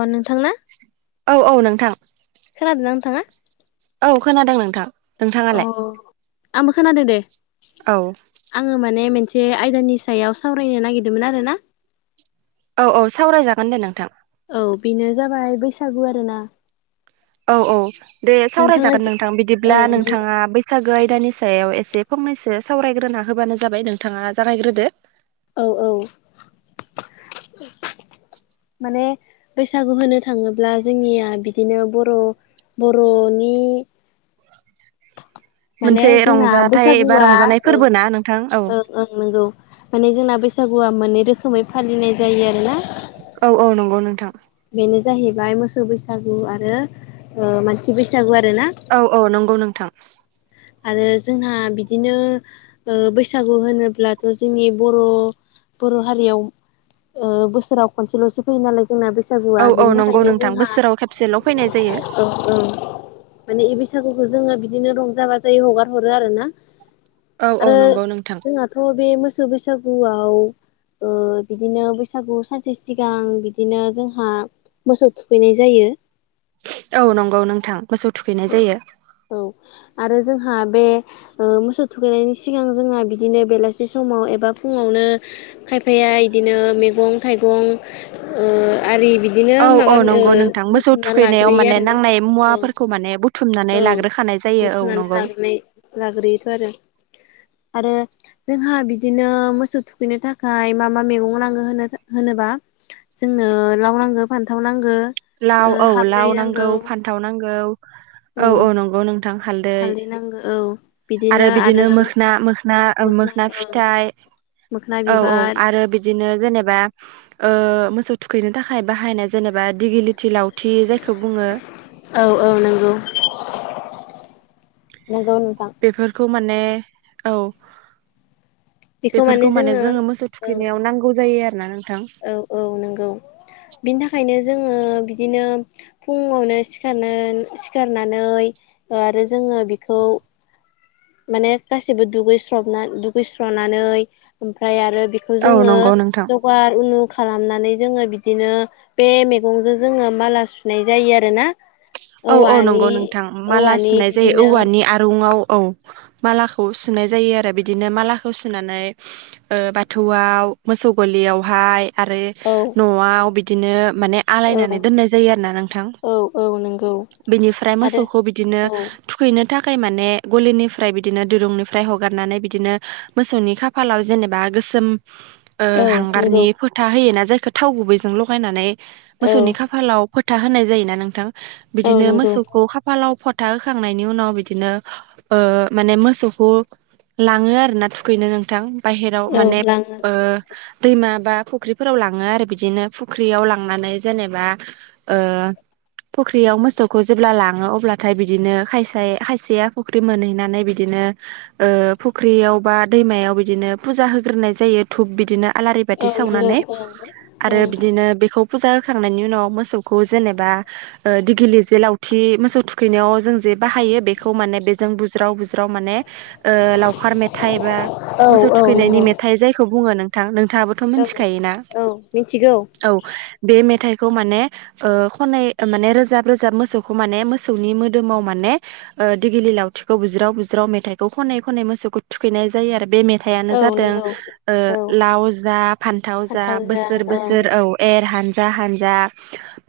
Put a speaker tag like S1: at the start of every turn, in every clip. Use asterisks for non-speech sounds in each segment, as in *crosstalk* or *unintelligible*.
S1: अ नोंथांना?
S2: औ औ नोंथां।
S1: खोनादों नोंथाङा?
S2: औ खोनादों नोंथां। नोंथाङालाय
S1: अ आंबो खोनादो दे।
S2: औ
S1: आङो माने मोनसे आयदानि सायाव सावरायनो नागिरदोंमोन आरोना।
S2: औ-औ सावरायजागोन दे नोंथां
S1: औ बेनो जाबाय बैसागु आरोना।
S2: औ औ दे
S1: नोंथाङा
S2: सावरायजागोन नोंथां
S1: औ
S2: बिदिब्ला
S1: नों
S2: नोंथाङा बे सागो आयदानि सायाव एसे फंनैसो सावरायग्रोना होबानो जाबाय नोंथाङा जागायग्रोदो।
S1: औ औ।
S2: *inaudible*
S1: माने बैसागु होनो थाङोब्ला जोंनिया बिदिनो बर' बर'नि माने
S2: मोनसे
S1: जोंना
S2: रंजाथाइ एबा
S1: बैसागुआ
S2: रंजानाय फोरबो ना नोंथां औ
S1: नंगौ माने जोंना बैसागुआ मोननै रोखोमै फालिनाय जायो आरोना
S2: औ-औ नंगौ नोंथां।
S1: बेनो जाहैबाय मोसौ बैसागु आरो मानसि बैसागु आरोना।
S2: औ-औ नंगौ नोंथां।
S1: आरो जोंहा बिदिनो बैसागु होनोब्लाथ' जोंनि बर' बर' हारियाव बोसोराव खनसेल'सो फैयो नालाय जोंना बे बैसागुआ
S2: औ औ
S1: बिनि
S2: नंगौ
S1: थाखायनो
S2: नोंथां
S1: जोंहा
S2: बोसोराव खेबसेल' फैनाय जायो
S1: औ औ माने बैसागुखौ जोङो बिदिनो रंजा बाजायै हगार हरो आरोना
S2: औ औ
S1: आरो
S2: नंगौ नोंथां
S1: जोंहाथ' बे मोसौ बैसागुआव बिदिनो बैसागु सानसे सिगां बिदिनो जोंहा मोसौ थुखैनाय जायो
S2: औ नंगौ नोंथां मोसौ थुखैनाय जायो
S1: औ आरो जोंहा बे मोसौ थुखैनायनि सिगां जोंहा बिदिनो बेलासि समाव एबा फुङावनो खायफाया बिदिनो मैगं थाइगं आरि बिदि बिदिनो
S2: औ औ
S1: माबा
S2: नंगौ नोंथां मोसौ
S1: बुथुमना
S2: थुखैनायाव
S1: लाग्रोयो
S2: माने
S1: आरोना
S2: नांनाय
S1: औ
S2: मुवाफोरखौ माने बुथुम
S1: औ बुथुमनानै लाग्रो लाग्रोयोथ' आरो आरो जोंहा बिदिनो मोसौ थुखैनो थाखाय मा-मा मैगं नांगौ होन होनोबा जोंनो लाव नांगो फानथाव नांगो
S2: लाव
S1: ओ
S2: औ
S1: हालदै
S2: लाव नांगौ फान्थाव नांगौ औ-औ नंगौ नोंथां हालदै
S1: नंगौ औ
S2: आरो बिदिनो मोखोन मोखोन
S1: मोखोना
S2: मोखोन
S1: ओं
S2: फिथाइ
S1: मोखोना
S2: औ-औ
S1: बिबार
S2: आरो बिदि बिदिनो जेनेबा मोसौ थुखैनो थाखाय बाहायनाय जेनेबा दिगि लथि लावथि जायखौ बुङो
S1: औ-औ नंगौ नंगौ नोंथां।
S2: बेफोरखौ माने औ बेफोरखौ माने जोङो मोसौ थुखैनायाव नांगौ जायो आरो ना नोंथां।
S1: औ-औ नंगौ बिनि थाखायनो जोङो बिदिनो फुङावनो सिखारनो सिखारनानै आरो जोङो बिखौ माने गासैबो दुगैस्र दुगैस्रनानै ओमफ्राय आरो खौ
S2: औ
S1: जोङो
S2: नंगौ नोंथां
S1: जगार उनु खालामनानै जोङो बिदिनो बे मैगंजों जोङो माला सुनाय जायो आरोना
S2: औ-औ
S1: औवानि
S2: नंगौ नोंथां माला
S1: औवानि
S2: सुनाय जायो
S1: बिदिनो
S2: औवानि आरो आरुंआव औ मालाखौ सुनाय जायो आरो बिदिनो मालाखौ सुनानै बाथौआव मोसौ गलियावहाय आरो
S1: औ
S2: न'आव बिदिनो माने आलायनानै दोननाय जायो आरो ना नोंथां
S1: औ-औ नंगौ
S2: बिनिफ्राय
S1: आरो
S2: मोसौखौ बिदिनो
S1: औ
S2: थुखैनो थाखाय माने गलिनिफ्राय बिदिनो दिरुंनिफ्राय हगारनानै बिदिनो मोसौनि खाफालाव जेनेबा गोसोम
S1: *unintelligible* नंगौ
S2: हांगारनि फोथा होयोना जायखौ थाव गुबैजों लगायनानै
S1: औ
S2: मोसौनि खाफालाव फोथा होनाय जायोना नोंथां
S1: औ
S2: बिदिनो
S1: नंगौ
S2: मोसौखौ खाफालाव फथा होखांनायनि उनाव बिदिनो माने मोसौखौ लाङो आरो ना थुखैनो नोंथां बाहहेराव
S1: औ
S2: माने
S1: लाङो
S2: दैमा बा फुख्रिफोराव लाङो आरो बिदिनो फुख्रियाव लांनानै जेनेबा *unintelligible* फुख्रियाव मोसौखौ जेब्ला लाङो अब्लाथाय बिदिनो खायसे खायसेया फुख्रि मोनहैनानै बिदिनो फुख्रियाव बा दैमायाव बिदिनो फुजा होग्रोनाय जायो धुब बिदिनो आलारि बाथि
S1: औ नंगौ
S2: सावनानै
S1: ओं
S2: आरो
S1: ओं
S2: बिदिनो बेखौ फुजा होखांनायनि उनाव मोसौखौ जेनेबा दिगिलि जे लावथि मोसौ थुखैनायाव जों जे बाहायो बेखौ माने बेजों बुज्राव बुज्राव माने लावखार मेथाइ बा मोसौ
S1: औ औ
S2: थुखैनायनि
S1: नंगौ
S2: मेथाइ जायखौ बुङो नोंथां नोंथाङाबो
S1: औ
S2: मिथिखायोना
S1: औ मिथिगौ
S2: औ बे मेथाइखौ माने खनाय मान रोजाब रोजाब मोसौखौ माने मोसौनि मोदोमाव माने दिगिलि लावथिखौ बुज्राव बुज्राव मेथाइखौ खनै खनै मोसौखौ थुखैनाय जायो आरो बे मेथाइ हथायानो
S1: औ
S2: जादों
S1: नंगौ औ
S2: लाव जा फान्थाव जा बोसोर बोसोर औ एर हानजा हानजा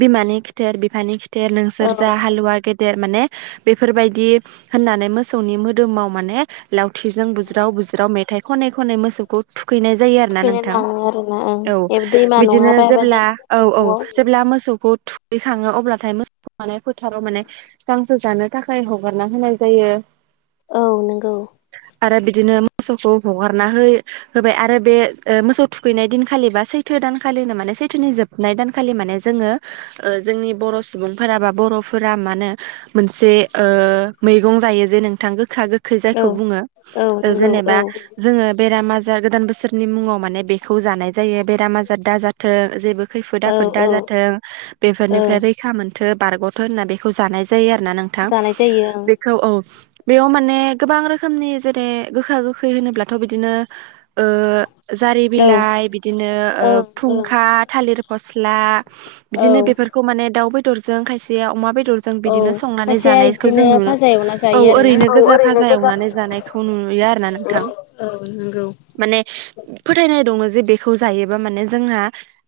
S2: बिमानि खिथेर बिफानि खिथेर
S1: औ
S2: नोंसोर जा हालुवा गेदेर गिदेर माने बेफोरबायदि होननानै मोसौनि मोदोमाव माने लावथिजों बुज्राव बुज्राव मेथाइ खनै खनै मोसौखौ थुखैनाय जायो आरो ना
S1: थुखैनो
S2: नोंथां
S1: लाङो आरोना ओं
S2: औ
S1: ए दैमा नङाबा
S2: बिदिनो
S1: बेबादि
S2: जेब्ला औ औ
S1: दंग'आव
S2: जेब्ला मोसौखौ दैखाङो अब्लाथाय मोसौखौ माने फोथाराव माने बिफांसो जानो थाखाय हगारना होनाय जायो
S1: औ नंगौ
S2: आरो बिदिनो मोसौखौ हगारना होयो होबाय आरो बे मोसौ थुखैनाय दिनखालि बा सैथो दानखालिनो माने सैथोनि जोब हाबनाय दानखालि माने जोङो जोंनि बर' सुबुंफोरा बा बर'फोरा मा होनो मोनसे मैगं जायो जे नोंथां गोखा गोखा खै
S1: औ
S2: जायखौ बुङो
S1: औ नंगौ औ
S2: जेनेबा जोङो बेराम आजार गोदान बोसोरनि मुङाव माने बेखौ जानाय जायो बेराम आजार दाजाथों जेबो खैफोदा
S1: औ
S2: फोदा
S1: औ
S2: जाथों
S1: ओं
S2: बेफोरनिफ्राय खा मोनथो बारग'थ होनना बेखौ जानाय जायो आरोोना नोंथां
S1: जानाय जायो
S2: औ औ बेयाव माने गोबां रोखोमनि जेरै गोखा गोखै होनोब्लाथ' बिदिनो जारि
S1: ओं
S2: बिलाइ बिदिनो
S1: औ ओं
S2: फुंखा थालिर फस्ला बिदिनो
S1: ओं औ
S2: बेफोरखौ माने दाउ बेदरजों खायसे अमा बेदरजों जों
S1: औ
S2: बिदिनो संनानै
S1: खायसेया
S2: जानायखौ जों
S1: इदिनो
S2: नुनो
S1: फाजा एवना
S2: औ
S1: जायो आरोना
S2: ओरैनो गोजा भाजा एवनानै जानायखौ खौ नुयो आरो ना नोंथां
S1: औ नंगौ।
S2: माने फोथायनाय दङ जे बेखौ जायोबा माने जोंहा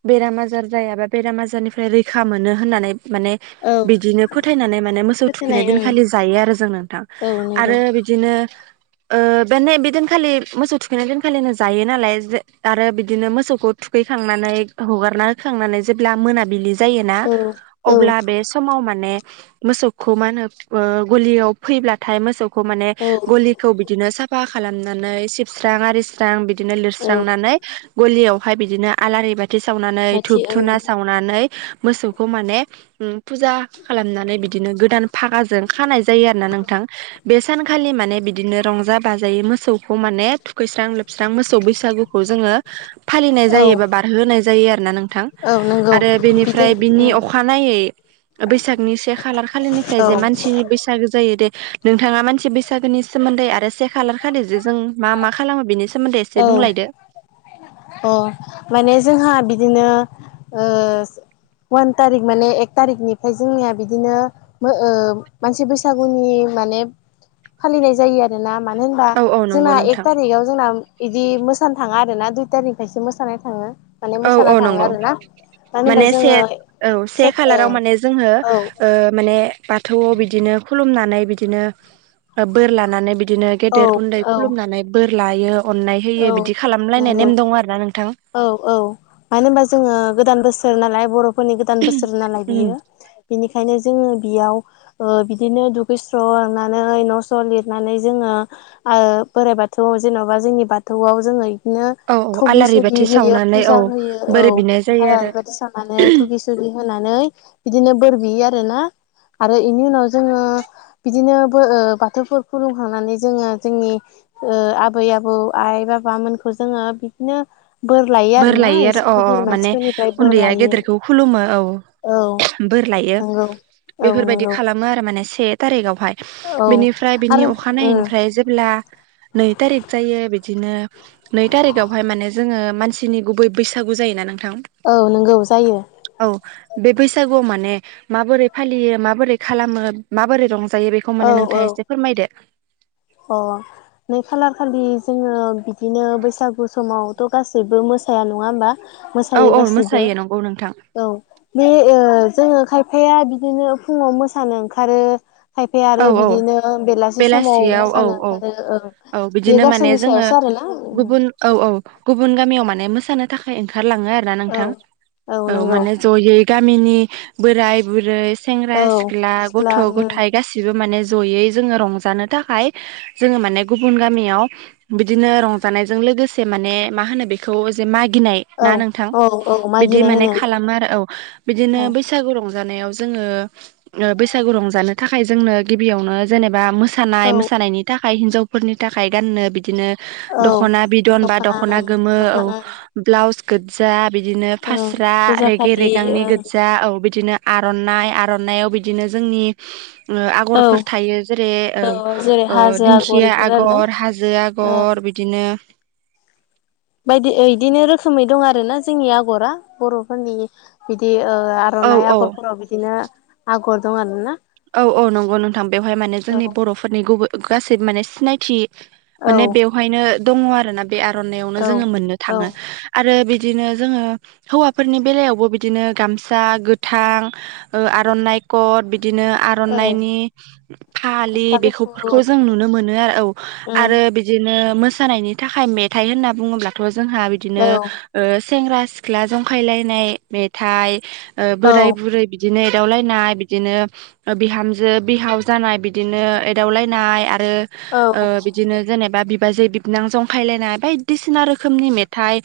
S2: बेराम आजार जायाबा बेराम आजारनिफ्राय रैखा बिखा मोनो होननानै माने
S1: औ
S2: बिदिनो फोथायनानै माने मोसौ
S1: फोथायनाय
S2: थुखैनाय दिनखालि जायो आरो जों नोंथां
S1: ओं औ नंगौ
S2: आरो बि बिदिनो बे बिदिनखालि मोसौ थुखैनाय दिनखालिनो जायो नालाय आरो बिदिनो मोसौखौ थुखैखांनानै हगारना होखांनानै जेब्ला मोनाबिलि जायोना
S1: औ औ
S2: अब्ला बे समाव माने मोसौखौ मा होनो गलियाव फैब्लाथाय मोसौ माने
S1: औ
S2: गलिखौ बिदिनो साफानानै सिबस्रां आरि्रां बि बिदिनो
S1: औ
S2: लिरस्रांनानै गलियावहाय बिदिनो आलारि बाथि सावनानै
S1: माथि
S2: धुब
S1: औ
S2: धुना साव नानै मोसौखौ माने फुजा खालामनानै बिदिनो गोदान फागाजों खानाय जायो आरो ना नोंथां बे सानखालि माने बिदिनो रंजा बाजायै मोसौखौ माने थुखैस्रां लोबस्रां मोसौ बैसागु जोङो फालिनाय
S1: औ
S2: जायो एबा बारहो होनाय जायो आरोना नोंथां
S1: औ नंगौ
S2: आरो बेनि ओमफ्राय
S1: बिदिनो
S2: बिनि
S1: उम
S2: अखानायै बैसागनि से खालार खालिनिफ्राय
S1: औ
S2: जे मानसिनि बैसो बैसागो जायो दे नोंथाङा मानसि बैसागोनि सोमोन्दै आरो से खालार खालि जे जों मा मा खालामो बेनि सोमोन्दै एसे बुंलायदो
S1: अ माने जोंहा बिदिनो वान तारिक माने एक तारिकनिफ्राय जोंनिया बिदिनो मानसि बैसागुनि माने फालिनाय जायो आरो। आरोना मानो होनबा
S2: औ औ नंगौ
S1: जोंना एक
S2: नोंथां
S1: तारिखआव जोंना बिदि मोसानो थाङा आरो ना दुइ थारिखखायसो मोसानाय थाङो माने
S2: औ औ
S1: मोसानो थाङो
S2: नंगौ
S1: आरो ना।
S2: माने से औ से खालाराव माने जोङो
S1: औ
S2: माने बाथौआव बिदिनो खुलुमनानै बिदिनो बोर लानानै बिदिनो
S1: औ
S2: गेदेर उन्दै
S1: औ
S2: खुलुमनानै बोर लायो अननाय
S1: औ
S2: होयो बिदि खालामलायनाय
S1: नंगौ
S2: नेम दङ आरो ना नोंथां।
S1: औ औ मानो होनबा जोङो गोदान बोसोर नालाय बर' फोरनि गोदान बोसोर नालाय
S2: उम
S1: बियो बेनिखायनो जोङो बियाव बिदिनो दुखैस्र' लांनानै न'स्र' लिरनानै जोङो आरो बोराइ बाथौआव जेन'बा जोंनि बाथौआव जोङो बिदिनो
S2: औ औ
S1: थगि
S2: आलारि बाथ
S1: सगि होयो फुजा होयो औ आ
S2: जायो आरो
S1: ओरैबायदि साननानै सि होनानै बिदिनो बोर बियो आरोना आरो बेनि उनाव जोङो बिदिनो बाथौ खुलुमखांनानै जोङो जोंनि आबै आबौ आइ बाबामोनखौ जोङो बिदिनो बोर लायो
S2: बोर
S1: आरोना
S2: लायो आरो
S1: एसे
S2: अ अ
S1: गिदिर
S2: माने
S1: मानसिफोरनिफ्राय बोर
S2: उन्दैया
S1: लायो
S2: गेदेरखौ खुलुमो। औ
S1: औ
S2: बोर लायो
S1: नंगौ औ
S2: बेफोरबायदि
S1: नंगौ
S2: खालाम आरो से थहाय
S1: औ
S2: बिनिफ्राय बिनि
S1: आरो उम
S2: अखानायैनिफ्राय जेब्ला नै थारिख जायो बिदिनो नै थारिखावहाय माने जोङो मानसि सिनि गुबै बैसागु जायो ना नोंथां?
S1: औ नंगौ जायो।
S2: औ बे बैसागुआव माने माबोरै फालियो माबोरै खालामो माबोरै रंजायो। बे खौ
S1: औ
S2: माने
S1: औ
S2: नोंथाङा एसे फोरमायदो।
S1: अ नै खालार खालि जोङो बिदिनो बैसागु समाव थ' गासैबो मोसाया नङा होमबा
S2: औ
S1: मोसायो
S2: औ
S1: गाससिबो
S2: मोसायो नंगौ नोंथां
S1: औ बे जोङो खायफाया बिदिनो फुङाव मोसानो ओंखारो खायफाया आरो
S2: औ औ
S1: बिदिनो बेलासि समाव
S2: बेलासियाव औ
S1: सानो
S2: औ
S1: ओंखारो
S2: औ
S1: बेयो
S2: बिदिनो माने
S1: गावसोरनि
S2: जोङो
S1: सायावसो आरो ना।
S2: गुबुन औ औ गुबुन गामियाव माने मोसानो थाखाय ओंखारलाङो आरो ना
S1: औ
S2: नोंथां औ माने ज'यै गामिनि बोराय बुरै सेंग्रा
S1: औ
S2: सिख्ला गथ' गथाइ गासिबो माने जयै जोङो रंजानो थाखाय जोङो माने गुबुन गामियाव बिदिनो रंजानायजों लोगोसे माने मा होनो बेखौ जे मागिनाय ना
S1: औ
S2: नोंथां
S1: औ औ
S2: बिदि
S1: मागिनाय
S2: माने
S1: होनो
S2: खालामो आरो औ बिदिनो
S1: औ
S2: बै सागु रंजानायाव जोङो बैसागु रंजानो थाखाय जोंनो गिबियावनो जेनेबा मो थानाय
S1: औ
S2: मोसानायनि थाखाय हिनजावफोरनि थाखाय गाननो बिदिनो
S1: औ
S2: दख'ना बिदन बा दख'ना
S1: ओं
S2: गोमो औ
S1: दख'ना ओं
S2: ब्लाउस गोदजा बिदिनो
S1: ओं
S2: फास्रा
S1: गोजा
S2: रेगे
S1: फालि
S2: रेगांनि
S1: ओं
S2: गोदजा औ बिदिनो आर'ननाय आर'ननायाव बिदिनो जोंनि ओ
S1: औ
S2: आगरफोर थायो। जेरे
S1: औ जेरै
S2: ओ
S1: हाजो आगर
S2: दिंखिया
S1: इफोर आरोना
S2: आगर हाजो
S1: ओं
S2: आगर बिदिनो
S1: बायदि एदिनो रोखोमै दं आरो ना जोंनि आगरा बर'फोरनि बिदि ओ आ
S2: औ
S1: र'नाइ
S2: औ
S1: आग'रफोराव बिदिनो आगर दं आरोना
S2: औ औ नंगौ नोंथां बेवहाय माने
S1: औ
S2: जोंनि बर'फोरनि गुबै गासै माने सिनायथि
S1: औ
S2: माने बेवहायनो दङ आरोना बे आर'नाय आवनो
S1: औ
S2: जोङो मोननो
S1: औ
S2: थाङो आरो बिदिनो जोङो हौवाफोरनि बेलायावबो बिदिनो गामसा गोथां आर'नाइ कद बिदिनो
S1: औ
S2: आर'नाइनि फालि
S1: गस्ला
S2: बेखौ फोरखौ
S1: गुफुर
S2: जों नुनो मोनो आरो औ
S1: उम
S2: आरो बि बिदिनो मोसानायनि थाखाय मेथाइ होनना बुङोब्लाथ' जोंहा बिदिनो
S1: औ
S2: ओ सेंग्रा सिख्ला जंखायलायनाय मेथाइ ओ
S1: औ
S2: बोराय बुरै बिद दिनो एदावलायनाय बिदिनो बिहामजो बिहाव जानाय बिदिनो एदावलायनाय आरो
S1: औ
S2: ओ बि बिदिनो जेनेबा बिबाजै बिबनां जंखायलायनाय बायदिसिना रोखोमनि मेथाइ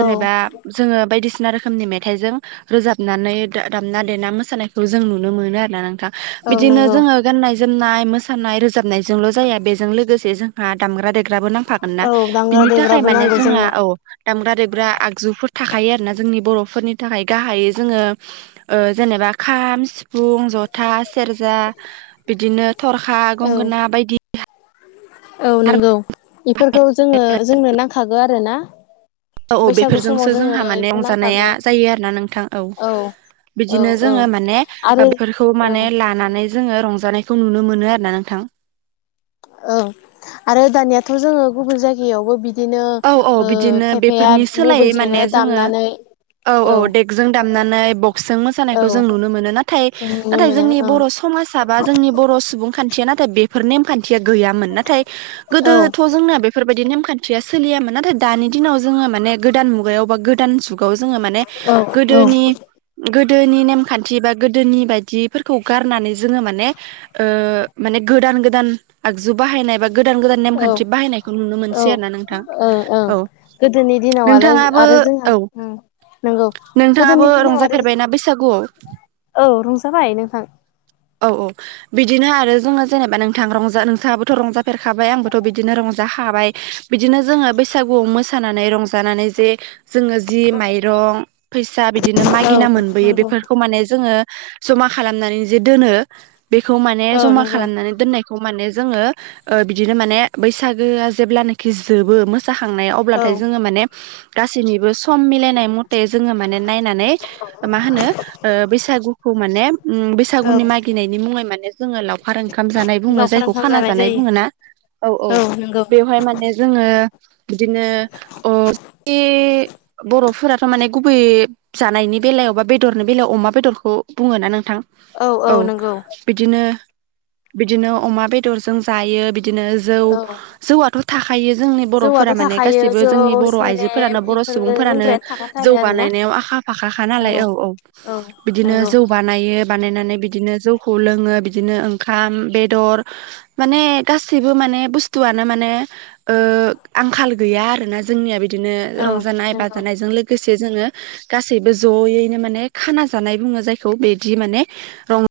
S1: औ
S2: जोङो बायदिसिना रोखोमनि मेथाइजों रोजाबनानै दा-दामना देना मोसानायखौ जों नुनो मोनो आरोना नोंथां
S1: औ
S2: बिदिनो
S1: नंगौ
S2: जोङो गाननाय जोमनाय मोसानाय रोजाबनायजोंल' जाया बेजों लोगोसे जोंहा दामग्रा देग्राबो नांफा मोनना
S1: औ दामग्रा
S2: बिनि थाखाय
S1: देग्राबो
S2: माने
S1: नांगौ
S2: जोंङा
S1: जोंनो
S2: औ दामग्रा देग्रा आगजुफोर थाखायो आरो ना जोंनि बर'फोरनि थाखाय गाहायै जोङो ओ जेनेबा खाम सिफुं था सेरजा बिदिनो थरखा
S1: औ
S2: गंगोना बायदि
S1: औ नंगौ इफोरखौ जोङो जोंनो नांखागो आरो ना
S2: औ औ बेफोरजोंसो जोंहा माने रंजानाया
S1: नांखागौ
S2: जायो आरो ना नोंथां औ
S1: औ
S2: बिदिनो
S1: औ
S2: जोङो माने
S1: आरो
S2: ओ बेफोर खौ
S1: औ
S2: माने लानानै जोङो रंजानायखौ नुनो मोनो आरोना नोंथां।
S1: औ आरो दानियाथ' जोङो गुबुन जायगायावबो बि दिनो
S2: औ औ
S1: ओ
S2: बिदिनो
S1: खायफाया
S2: बेफोरनि सोलायै माने
S1: मबेलजोंनो
S2: जोङो
S1: दामनानै
S2: औ औ देगजों दामनानै बक्सजों
S1: औ
S2: मोसानायखौ जों नुनो मोनो नाथाय
S1: जों नुनो
S2: नाथाय
S1: मोनो
S2: जोंनि
S1: ओं
S2: बर' समाज थाबा जोंनि बर' सुबुंखान थिया नाथाय बेफोर नेम खान्थिया गैयामोन नाथाय
S1: औ
S2: गोदोथ' जोंनिया बेफोरबायदि नेमन्थियास सोलियामोन नाथाय दानि दिनाव जोङो माने गोदान मुगायाव बा गोदान जुग खौ जोङो माने
S1: औ
S2: गोदोनि गोदोनि नेमखान्थि बा गोदोनि बायदिफोरखौ गारनानै जोङो माने ओ माने गोदान गोदान आगजु बाहायनाय बा गोदान गोदान
S1: औ
S2: नेमखान्थि बाहायनायखौ नुनो मोनसै आरो ना नों
S1: ओं ओं
S2: औ
S1: गोदोनि दिनाव आरो
S2: नोंथाङाबो
S1: आरो जोंहा
S2: औ
S1: उम नंगौ
S2: नोंथाङाबो
S1: गोदोनि दिनाव आरो
S2: रंजाफेरबायना बैसागुआव
S1: औ रंजाबाय नोंथां
S2: औ औ बिदिनो आरो जोङो जेनेबा नोंथां रंजा नोंथाङाबोथ' रंजाफेरखाबाय आंबोथ' बिदिनो रंजाखाबाय बिदिनो जोङो बैसागुआव मोसानानै रंजानानै जे जोङो जि माइरं फैसा बिदिनो
S1: औ
S2: मागिना मोनबोयो
S1: नंगौ
S2: बेफोर खौ माने जोंओ जमा खालामनानै जे दोनो बेखौ माने
S1: औ
S2: जमा
S1: नंगौ
S2: खालामनानै दोननायखौ माने जोङो ओ बिदिनो माने बैसागोआ जेब्लि नाखि जोबो मोस खांनाय
S1: औ
S2: अब्लाथाय जोङो माने गासैनिबो सम मिलायनाय मथे जोङो माने नायनानै मा होनो ओ बैसागुखौ माने उम बैसागुनि मागिनायनि मुङै माने जोङो लावखार ओंखाम जानाय बुङो
S1: लावखार
S2: जायखौ
S1: ओंखाम
S2: खाना जानाय
S1: जायो
S2: बुङो ना औ औ बेवहाय माने जोङो बिदिनो अ *unintelligible* बर'फोराथ' माने गुबै जानायनि बेलायावबा बेदरनि बेलायाव अमा बेदरखौ बुङोना नोंथां औ बिदिनो बिदिनो अमा बेदरजों जायो बिदिनो जौ
S1: औ
S2: जौआथ' थाख जोंनि
S1: जौआथ'
S2: बर'फोरा माने
S1: थाखायो
S2: गासिबो
S1: जौ
S2: जोंनि बर' आइजोफोरानो
S1: सेरेब
S2: बर'
S1: बेफोरो
S2: सुबुंफोरानो
S1: लोंग्रायानो
S2: जौ
S1: थाखाथारो आरोना
S2: बानायनायाव आखा - फाखा खा नालाय औ -औ
S1: औ
S2: बिदिनो
S1: नंगौ
S2: जौ बानायो बानायनानै बिदिनो जौखौ लोङो बिदिनो ओंखाम बेदर माने गासिबो माने बुस्थुआनो माने ओ आंखाल गैया आरोना जोंनिया बिदिनो
S1: औ
S2: रंजानाय
S1: नंगौ
S2: बाजानायजों लोगोसे जोङो गासैबो जयैनो माने खाना जानाय बुङो जायखौ बिदि माने रं